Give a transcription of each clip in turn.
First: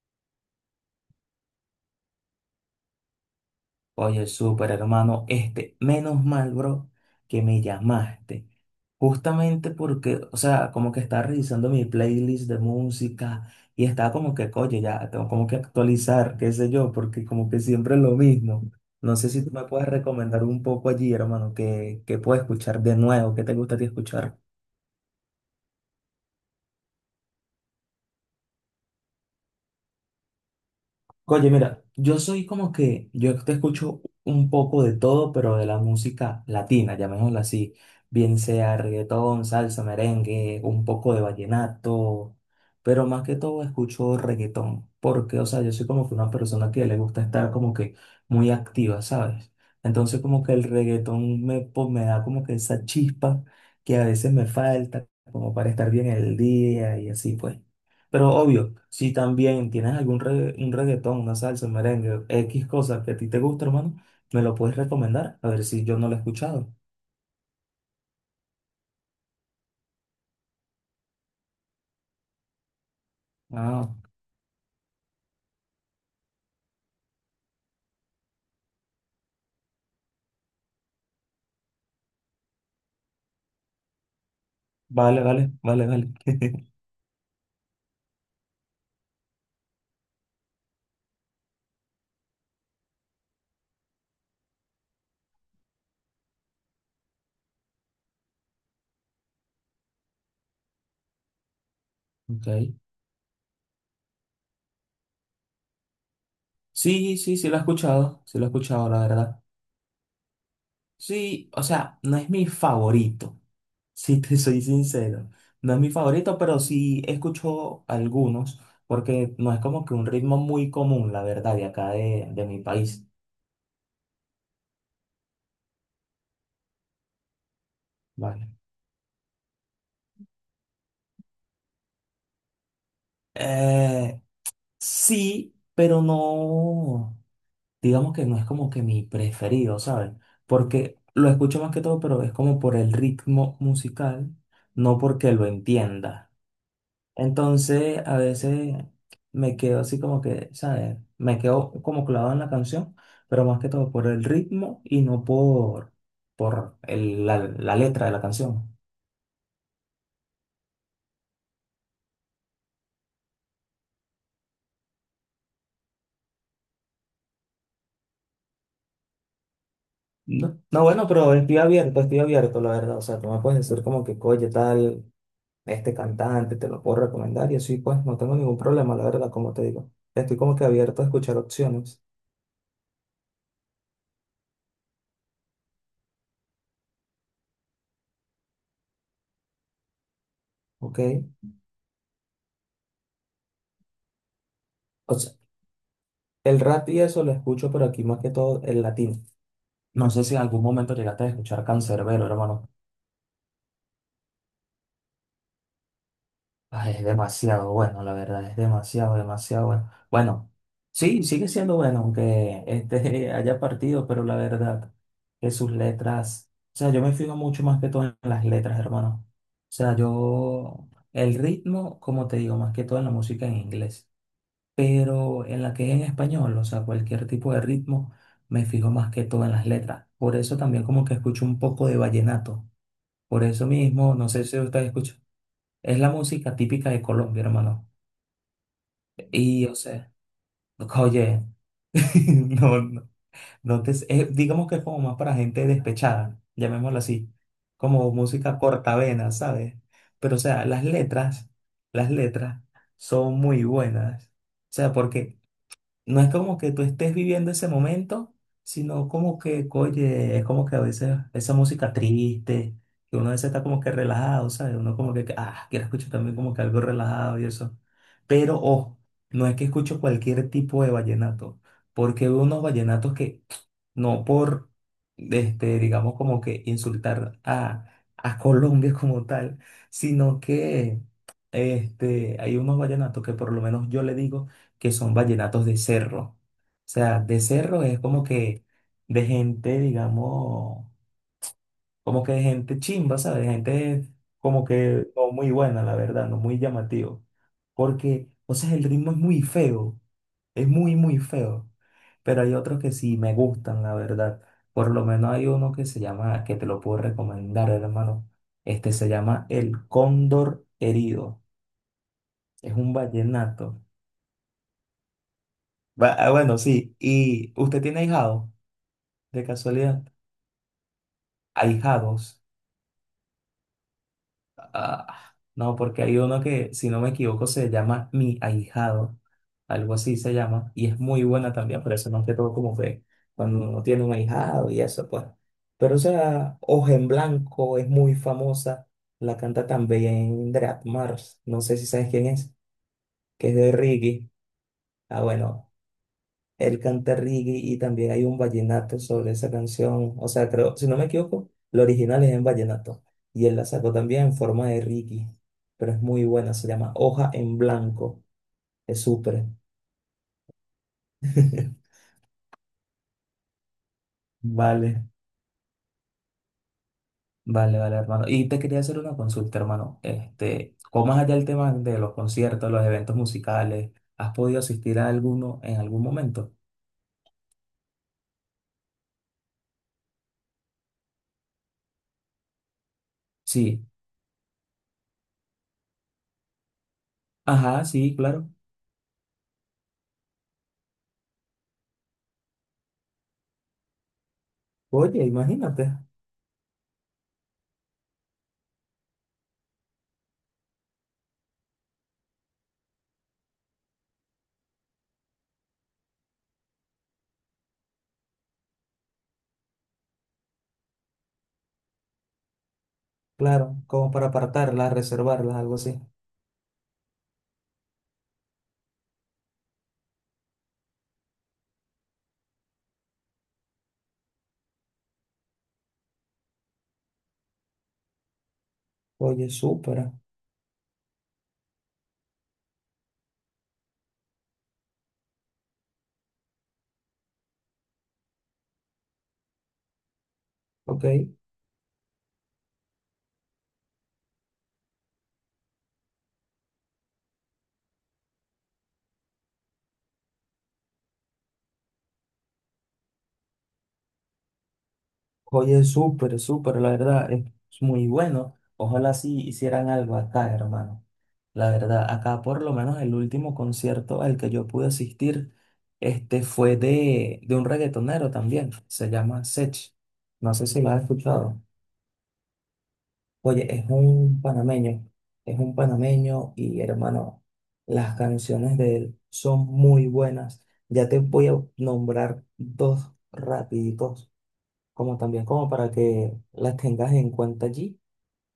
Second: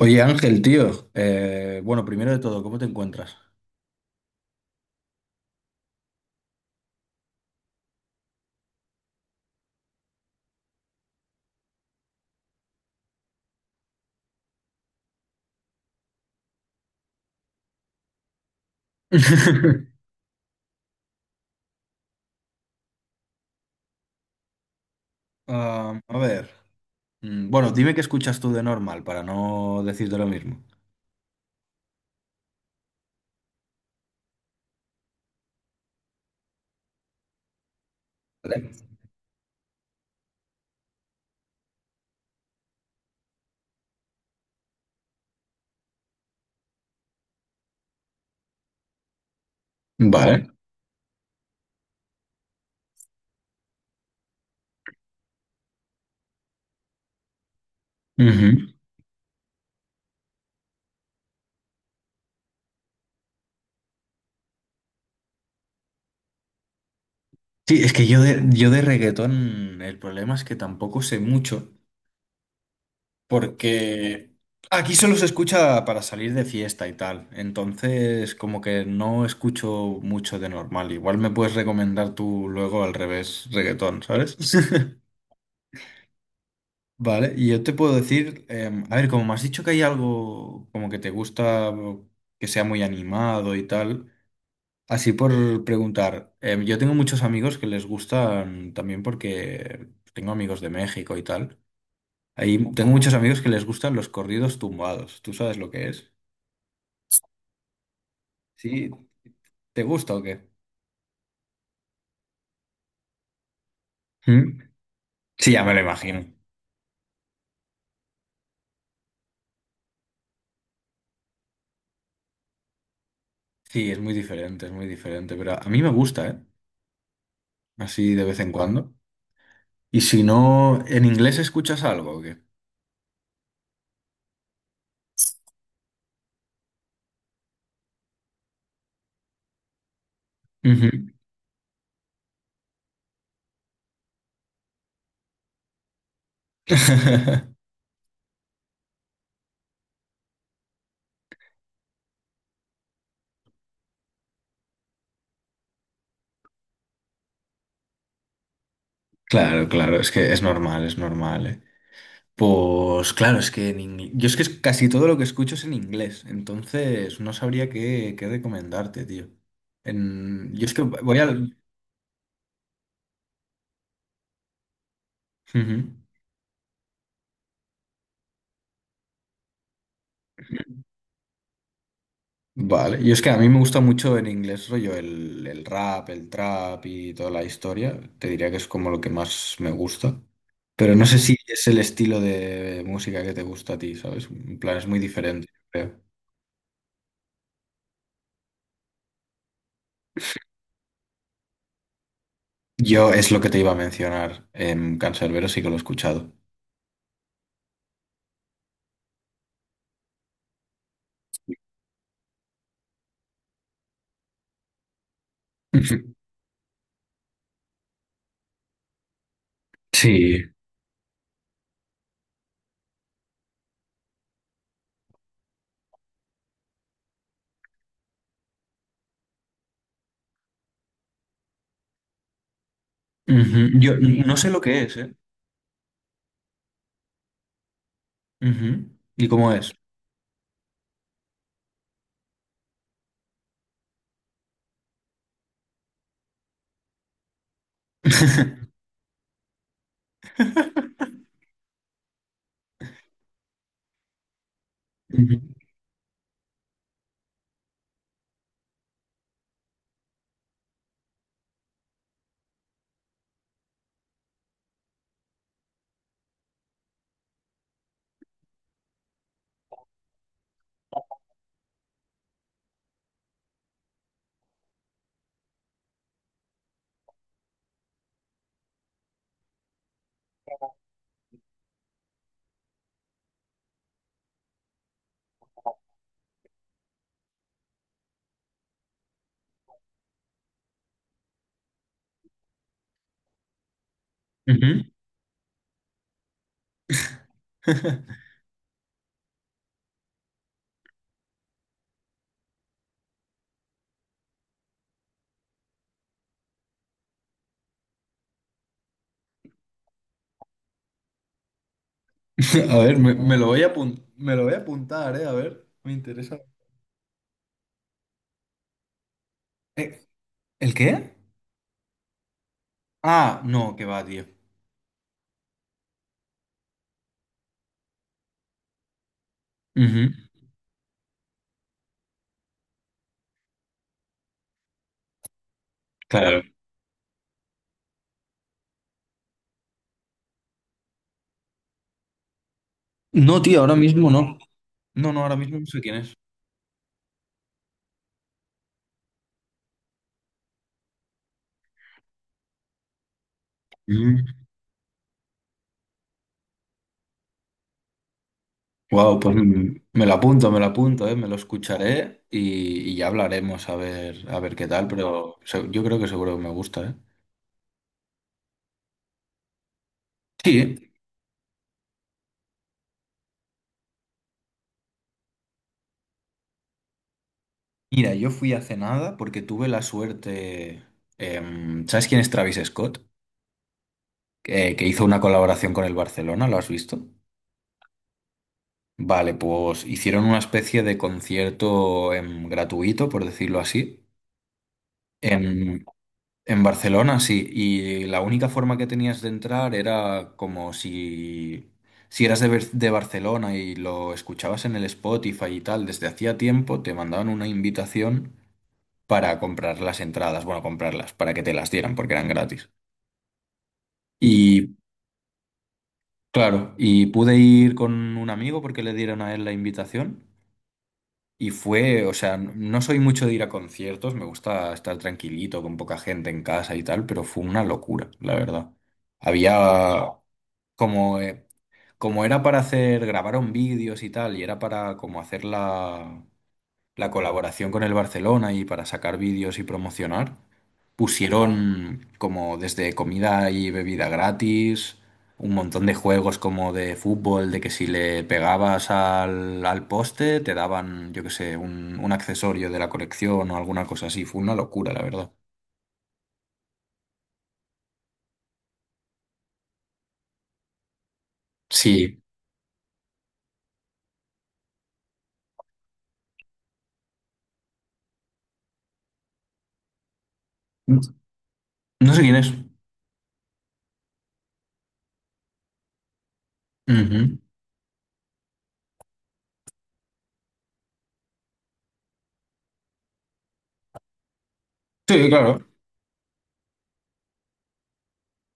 Oye Ángel, tío, bueno, primero de todo, ¿cómo te encuentras? Oye, súper hermano, este, menos mal, bro, que me llamaste. Justamente porque, o sea, como que estaba revisando mi playlist de música y estaba como que, oye, ya tengo como que actualizar, qué sé yo, porque como que siempre es lo mismo. No sé si tú me puedes recomendar un poco allí, hermano, que puedo escuchar de nuevo, qué te gusta a ti escuchar. Ah, a ver, bueno, dime qué escuchas tú de normal para no decirte lo mismo. Oye, mira, yo soy como que, yo te escucho un poco de todo, pero de la música latina, llamémosla así, bien sea Vale. reggaetón, salsa, merengue, un poco de vallenato, pero más que todo escucho reggaetón, porque, o sea, yo soy como que una persona que le gusta estar como que muy activa, ¿sabes? Entonces como Vale. que el reggaetón me, me da como que esa chispa que a veces me falta, como para estar bien el día y así, pues. Pero Ujú. obvio, si también tienes algún un reggaetón, una salsa, un merengue, X cosas que a ti te gusta, hermano, me lo puedes recomendar, a ver si yo no lo he escuchado. Sí, es que yo de reggaetón, el problema es que tampoco sé mucho, Ah, porque aquí solo se escucha para salir de fiesta y tal, entonces como que no escucho mucho de normal, igual me puedes recomendar tú luego al revés reggaetón, ¿sabes? vale, vale, vale, vale. Vale, y yo te puedo decir, a ver, como me has dicho que hay algo como que te gusta o que sea muy animado y tal, así por preguntar, yo tengo muchos amigos que les gustan también porque tengo amigos de México y tal. Ahí Ok. tengo muchos amigos que les gustan los corridos tumbados. ¿Tú sabes lo que es? Sí, sí, sí lo he escuchado, sí lo he escuchado, ¿Sí? la verdad. ¿Te gusta o qué? Sí, o sea, no es mi favorito, si te ¿Mm? soy sincero. Sí, ya me No lo es mi imagino. favorito, pero sí escucho algunos, porque no es como que un ritmo muy común, la verdad, de acá de mi país. Sí, es muy diferente, pero a mí me gusta, ¿eh? Así de vez Vale. en cuando. Y si no, ¿en inglés escuchas algo o qué? Eh, sí, pero no, digamos que no es como que mi preferido, ¿sabes? Porque Ujú. lo escucho más que todo, pero es como por el ritmo musical, no porque lo entienda. Entonces, a veces me quedo así como que, ¿sabes? Me quedo como clavado en la canción, pero más que todo por el ritmo y no por, por la, la letra de la canción. Claro, claro, es que es normal, ¿eh? Pues claro, es que en ingle- yo es que es- casi todo lo que escucho es en inglés, entonces no sabría qué, qué recomendarte, tío. En- No, Yo es que no, bueno, voy pero al... estoy abierto, la verdad. O sea, tú me puedes decir como que, oye, tal. Este Ujú. cantante, te lo puedo recomendar y así pues no tengo ningún problema, la verdad, como te digo. Estoy como que abierto a escuchar opciones, Vale, y es que a mí me gusta mucho en inglés, rollo, el rap, el trap y toda la historia. Te diría que es como lo que más me gusta. Pero ¿ok? no sé si es el estilo de música que te gusta a ti, ¿sabes? En plan, es muy O sea, diferente, creo. el rap y eso lo escucho, pero aquí más que todo el latino. No sé si en algún momento llegaste a escuchar Canserbero, hermano. Yo es lo que te iba a mencionar. En Canserbero sí que lo he escuchado. Ay, es demasiado bueno, la verdad, es demasiado, demasiado bueno. Bueno, sí, sigue siendo bueno, aunque este haya partido, pero la verdad que sus Ujú. letras, o sea, yo me fijo mucho más que todo en las letras, hermano. O sea, Sí. yo, el ritmo, como te digo, más que todo en la música en inglés, pero en la que es en español, o sea, cualquier tipo de ritmo, me fijo más que todo en las letras. Por eso también como que escucho un poco de vallenato. Por eso Ujú. Yo mismo, n- no no sé sé si lo que ustedes es, ¿eh? escuchan. Es la música típica de Colombia, hermano. Ujú. ¿Y cómo Y, es? o sea, oye, no, no, no te, es- digamos que es como más para gente despechada, llamémoslo así, como música cortavena, ¿sabes? Pero, o sea, las letras son muy buenas. O sea, Ujú. porque no es como que tú estés viviendo ese momento, sino como que, oye, es como que a veces esa música triste, que uno a veces está como que relajado, ¿sabes? Uno como que, ah, quiero escuchar también como que algo relajado y eso. Pero, ojo, no es que escucho cualquier tipo de vallenato, porque hay unos vallenatos que, no por, este, digamos como que insultar a Colombia como tal, sino que, este, hay unos vallenatos que por lo menos yo le digo, que son vallenatos de cerro. O sea, de cerro es como que de gente, digamos, como que de gente chimba, ¿sabes? De gente como Ujú. que no muy buena, la verdad, no muy llamativo. Porque, o sea, el ritmo es muy feo, es muy feo. Pero hay otros que sí me gustan, la verdad. Por lo menos hay uno que se llama, que te lo puedo recomendar, hermano. Este se llama El Cóndor Herido. Es A un ver, me lo voy a vallenato. apun- me lo voy a apuntar, ¿eh? A ver, me Ah, interesa. bueno, sí. ¿Y usted tiene ahijado? De casualidad, Eh, ¿El qué? ahijados. Ah, no, que va, tío. Ah, no, porque hay uno que, si no me equivoco, se llama Mi Ahijado. Algo Ujú. así se llama. Y es muy buena también, pero eso más que todo como que cuando uno tiene un ahijado y eso, pues. Pero, o Claro. sea, Hoja en Blanco es muy famosa. La canta también Drat Mars. No sé si sabes quién es, No, que es tío, de ahora mismo Ricky. no. No, no, Ah, ahora mismo no bueno, sé quién él canta reggae y también hay un vallenato sobre esa canción. O sea, creo, si no me equivoco, lo original es en vallenato y él la sacó también en es. forma de reggae, pero es muy buena, se llama Hoja en Blanco, es Wow, pues súper. Me lo apunto, ¿eh? Me lo escucharé y ya hablaremos a ver qué tal, Vale, pero se- yo creo que seguro que me gusta, ¿eh? vale, vale, hermano. Y te quería hacer una consulta, hermano. Este, Sí, ¿cómo es allá el tema de los conciertos, los eventos musicales? ¿Has podido asistir a alguno en algún momento? mira, yo fui hace nada porque tuve la suerte. ¿Sabes quién es Travis Scott? Sí. Que hizo una colaboración con el Barcelona, ¿lo has visto? Ajá, sí, claro. Vale, pues hicieron una especie de concierto gratuito, por decirlo así, Oye, em, imagínate, en Barcelona, sí, y la única forma que tenías de entrar era como si, si eras de, Ber- de Barcelona y lo escuchabas en el Spotify y tal, desde hacía tiempo te mandaban una invitación para comprar las entradas, bueno, comprarlas, para que te las dieran porque eran gratis. claro, como para Y apartarlas reservarlas algo así. claro, y pude ir con un amigo porque le dieron a él la invitación y fue, o sea, n- no soy mucho de ir a conciertos, me gusta estar tranquilito con poca gente en casa y tal, pero fue una locura, la verdad. Oye, Había, súper, como, como era para hacer, grabaron vídeos y tal, y era para como hacer la, la colaboración con el Barcelona y para sacar vídeos y promocionar, ok. pusieron como desde comida y bebida gratis, un montón de juegos como de fútbol, de que si le pegabas al, al poste te daban, yo qué sé, un accesorio de la colección o alguna cosa así. Fue una locura, la verdad. Oye, súper, súper, la verdad, es muy bueno. Ojalá sí hicieran algo acá, hermano. La verdad, Sí. acá por lo menos el último concierto al que yo pude asistir, este fue de un reggaetonero también, se llama Sech. No sé si lo has escuchado. No sé quién es. Oye, es un panameño y Ujú. hermano, las canciones de él son muy buenas. Ya te voy a nombrar dos rapiditos como Sí, también claro. como para que las tengas en cuenta allí.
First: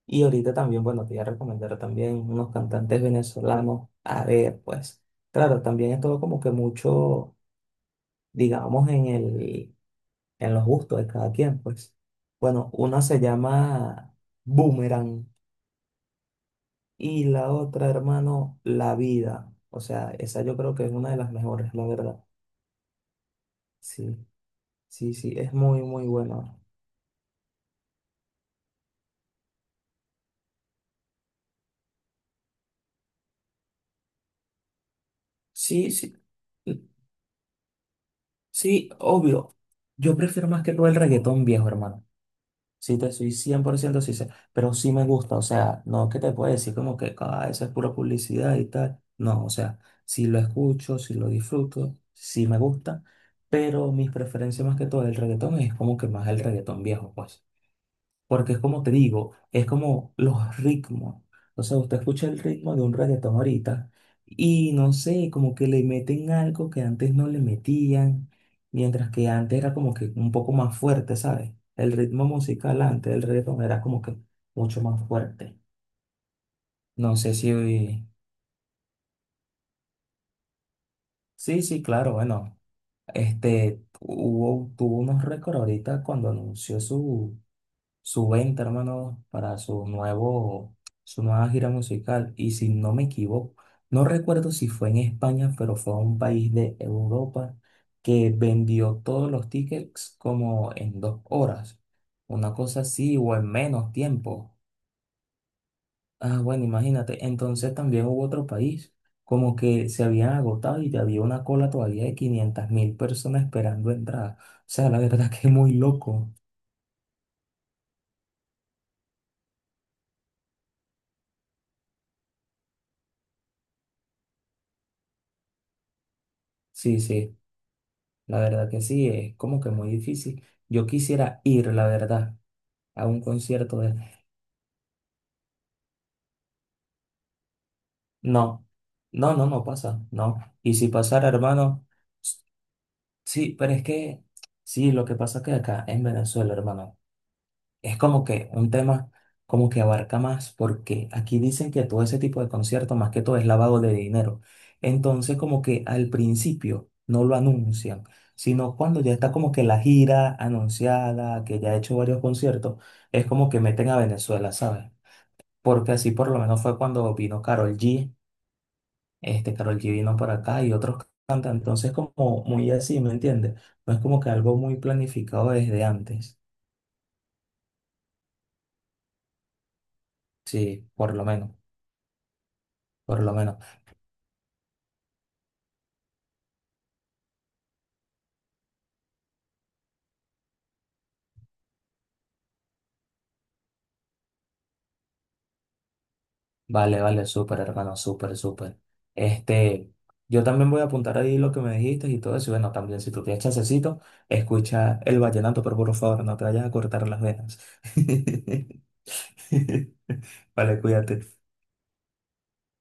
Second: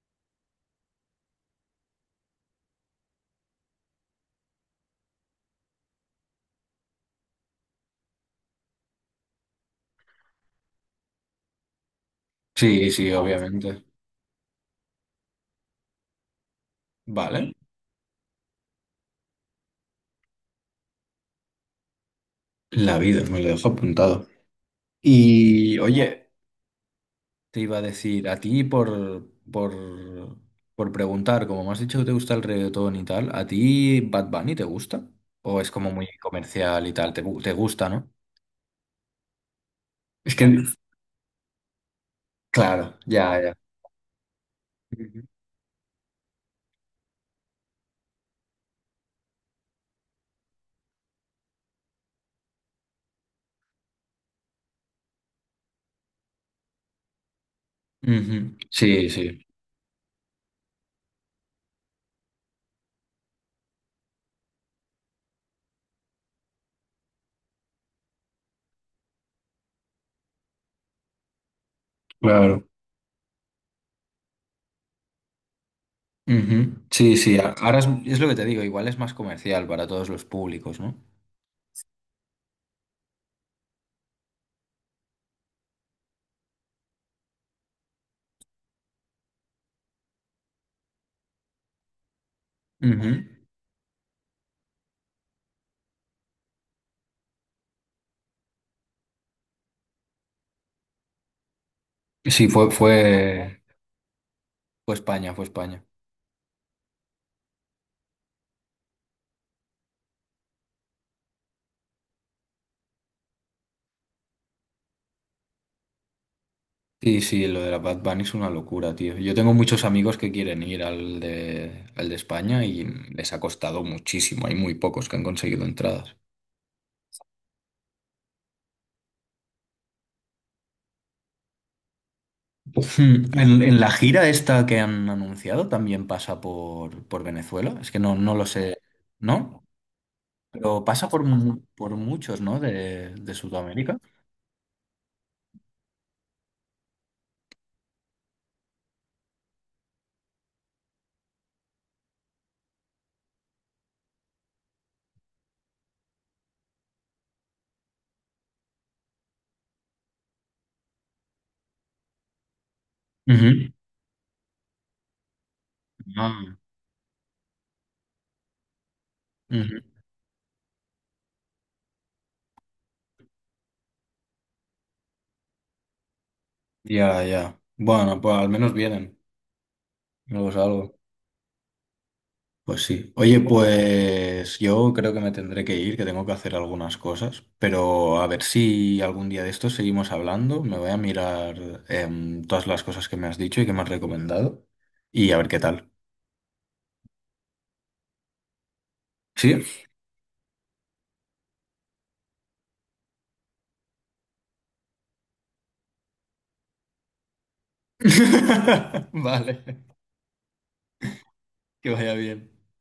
Y ahorita también, bueno, te voy a recomendar también unos cantantes venezolanos. A ver, pues, claro, también es todo como que mucho, digamos, en los gustos de cada quien, pues. Bueno, Sí, una sí, se obviamente. llama Boomerang y la Vale. otra, hermano, La Vida. O sea, esa yo creo que es una de las mejores, la verdad. La vida, me lo dejo Sí, apuntado. Sí, es Y muy, muy oye, buena. te iba a decir, a ti por preguntar, como me has dicho que te gusta el reggaetón y tal, ¿a ti Bad Bunny te gusta? ¿O es como Sí, muy sí. comercial y tal? ¿Te, gu- te gusta, no? Sí, obvio. Yo Es prefiero más que, que todo el reggaetón viejo, hermano. Sí, claro, te soy ya, ya. 100% sincero, pero sí me Ujú. gusta. O sea, no que te pueda decir como que ah, eso es pura publicidad y tal. No, o sea, sí lo escucho, sí lo disfruto, sí me gusta, pero mis preferencias más que todo el reggaetón es como que más el reggaetón viejo, pues. Porque Ujú. es como te Sí, digo, sí, es como los ritmos. O sea, usted escucha el ritmo de un reggaetón ahorita y no sé, como que le meten algo que antes no le metían, mientras que antes era como que un poco más fuerte, ¿sabes? El ritmo claro. musical antes del reggaetón era como que mucho más fuerte. Ujú. No Sí, sé sí, a- si... ahora es lo que te digo, igual es más comercial para todos los públicos, ¿no? Sí, sí, claro, bueno. Este, hubo, tuvo unos récords ahorita cuando anunció su venta, hermano, su nueva gira musical. Y si no me Ujú. equivoco, no recuerdo si fue en España, pero fue a un país de Europa que vendió todos los tickets como en 2 horas. Sí, Una fue, cosa así o en fue, menos tiempo. fue España, fue España. Ah, bueno, imagínate. Entonces también hubo otro país, como que se habían agotado y había una cola todavía de 500.000 personas esperando entrar. O sea, la verdad que es muy loco. Sí, sí, lo de la Bad Bunny es una locura, tío. Yo tengo muchos amigos que quieren ir al de España y les ha costado muchísimo. Hay muy pocos que han conseguido entradas. Sí, sí. La verdad que sí, es como que muy difícil. Yo quisiera ir, la verdad, a un Hmm. En concierto la de... gira esta que han anunciado también pasa por Venezuela. Es que no, no lo No, sé, no, no, no ¿no? pasa, no. Y Pero si pasa por, pasara, mu- hermano, por s- muchos, ¿no? De sí, pero es Sudamérica. que, sí, lo que pasa es que acá en Venezuela, hermano. Es como que un tema como que abarca más, porque aquí dicen que todo ese tipo de conciertos, más que todo, es lavado de dinero. Entonces, como que al principio no lo anuncian, sino cuando ya está como que la gira anunciada, que ya ha hecho varios conciertos, es como que Ujú. meten a Venezuela, ¿sabes? Porque así por lo Ah, menos fue cuando vino Karol G, este Karol ujú. G vino para acá y otros cantantes, entonces como muy así, ¿me entiendes? No es como que algo muy planificado desde antes, Ya, ya. Bueno, pues al menos vienen. Luego es sí, algo. por lo menos, Pues sí. por lo Oye, menos. pues yo creo que me tendré que ir, que tengo que hacer algunas cosas, pero a ver si algún día de esto seguimos hablando. Me voy a mirar todas las cosas que me has dicho y que me has recomendado y a ver qué tal. Vale, vale, súper, hermano, súper, súper. ¿Sí? Este, yo también voy a apuntar ahí lo que me dijiste y todo eso. Y bueno, también si tú tienes chancecito, escucha el vallenato, pero por favor, no te vayas a cortar las venas. Vale, Vale, cuídate. que vaya bien.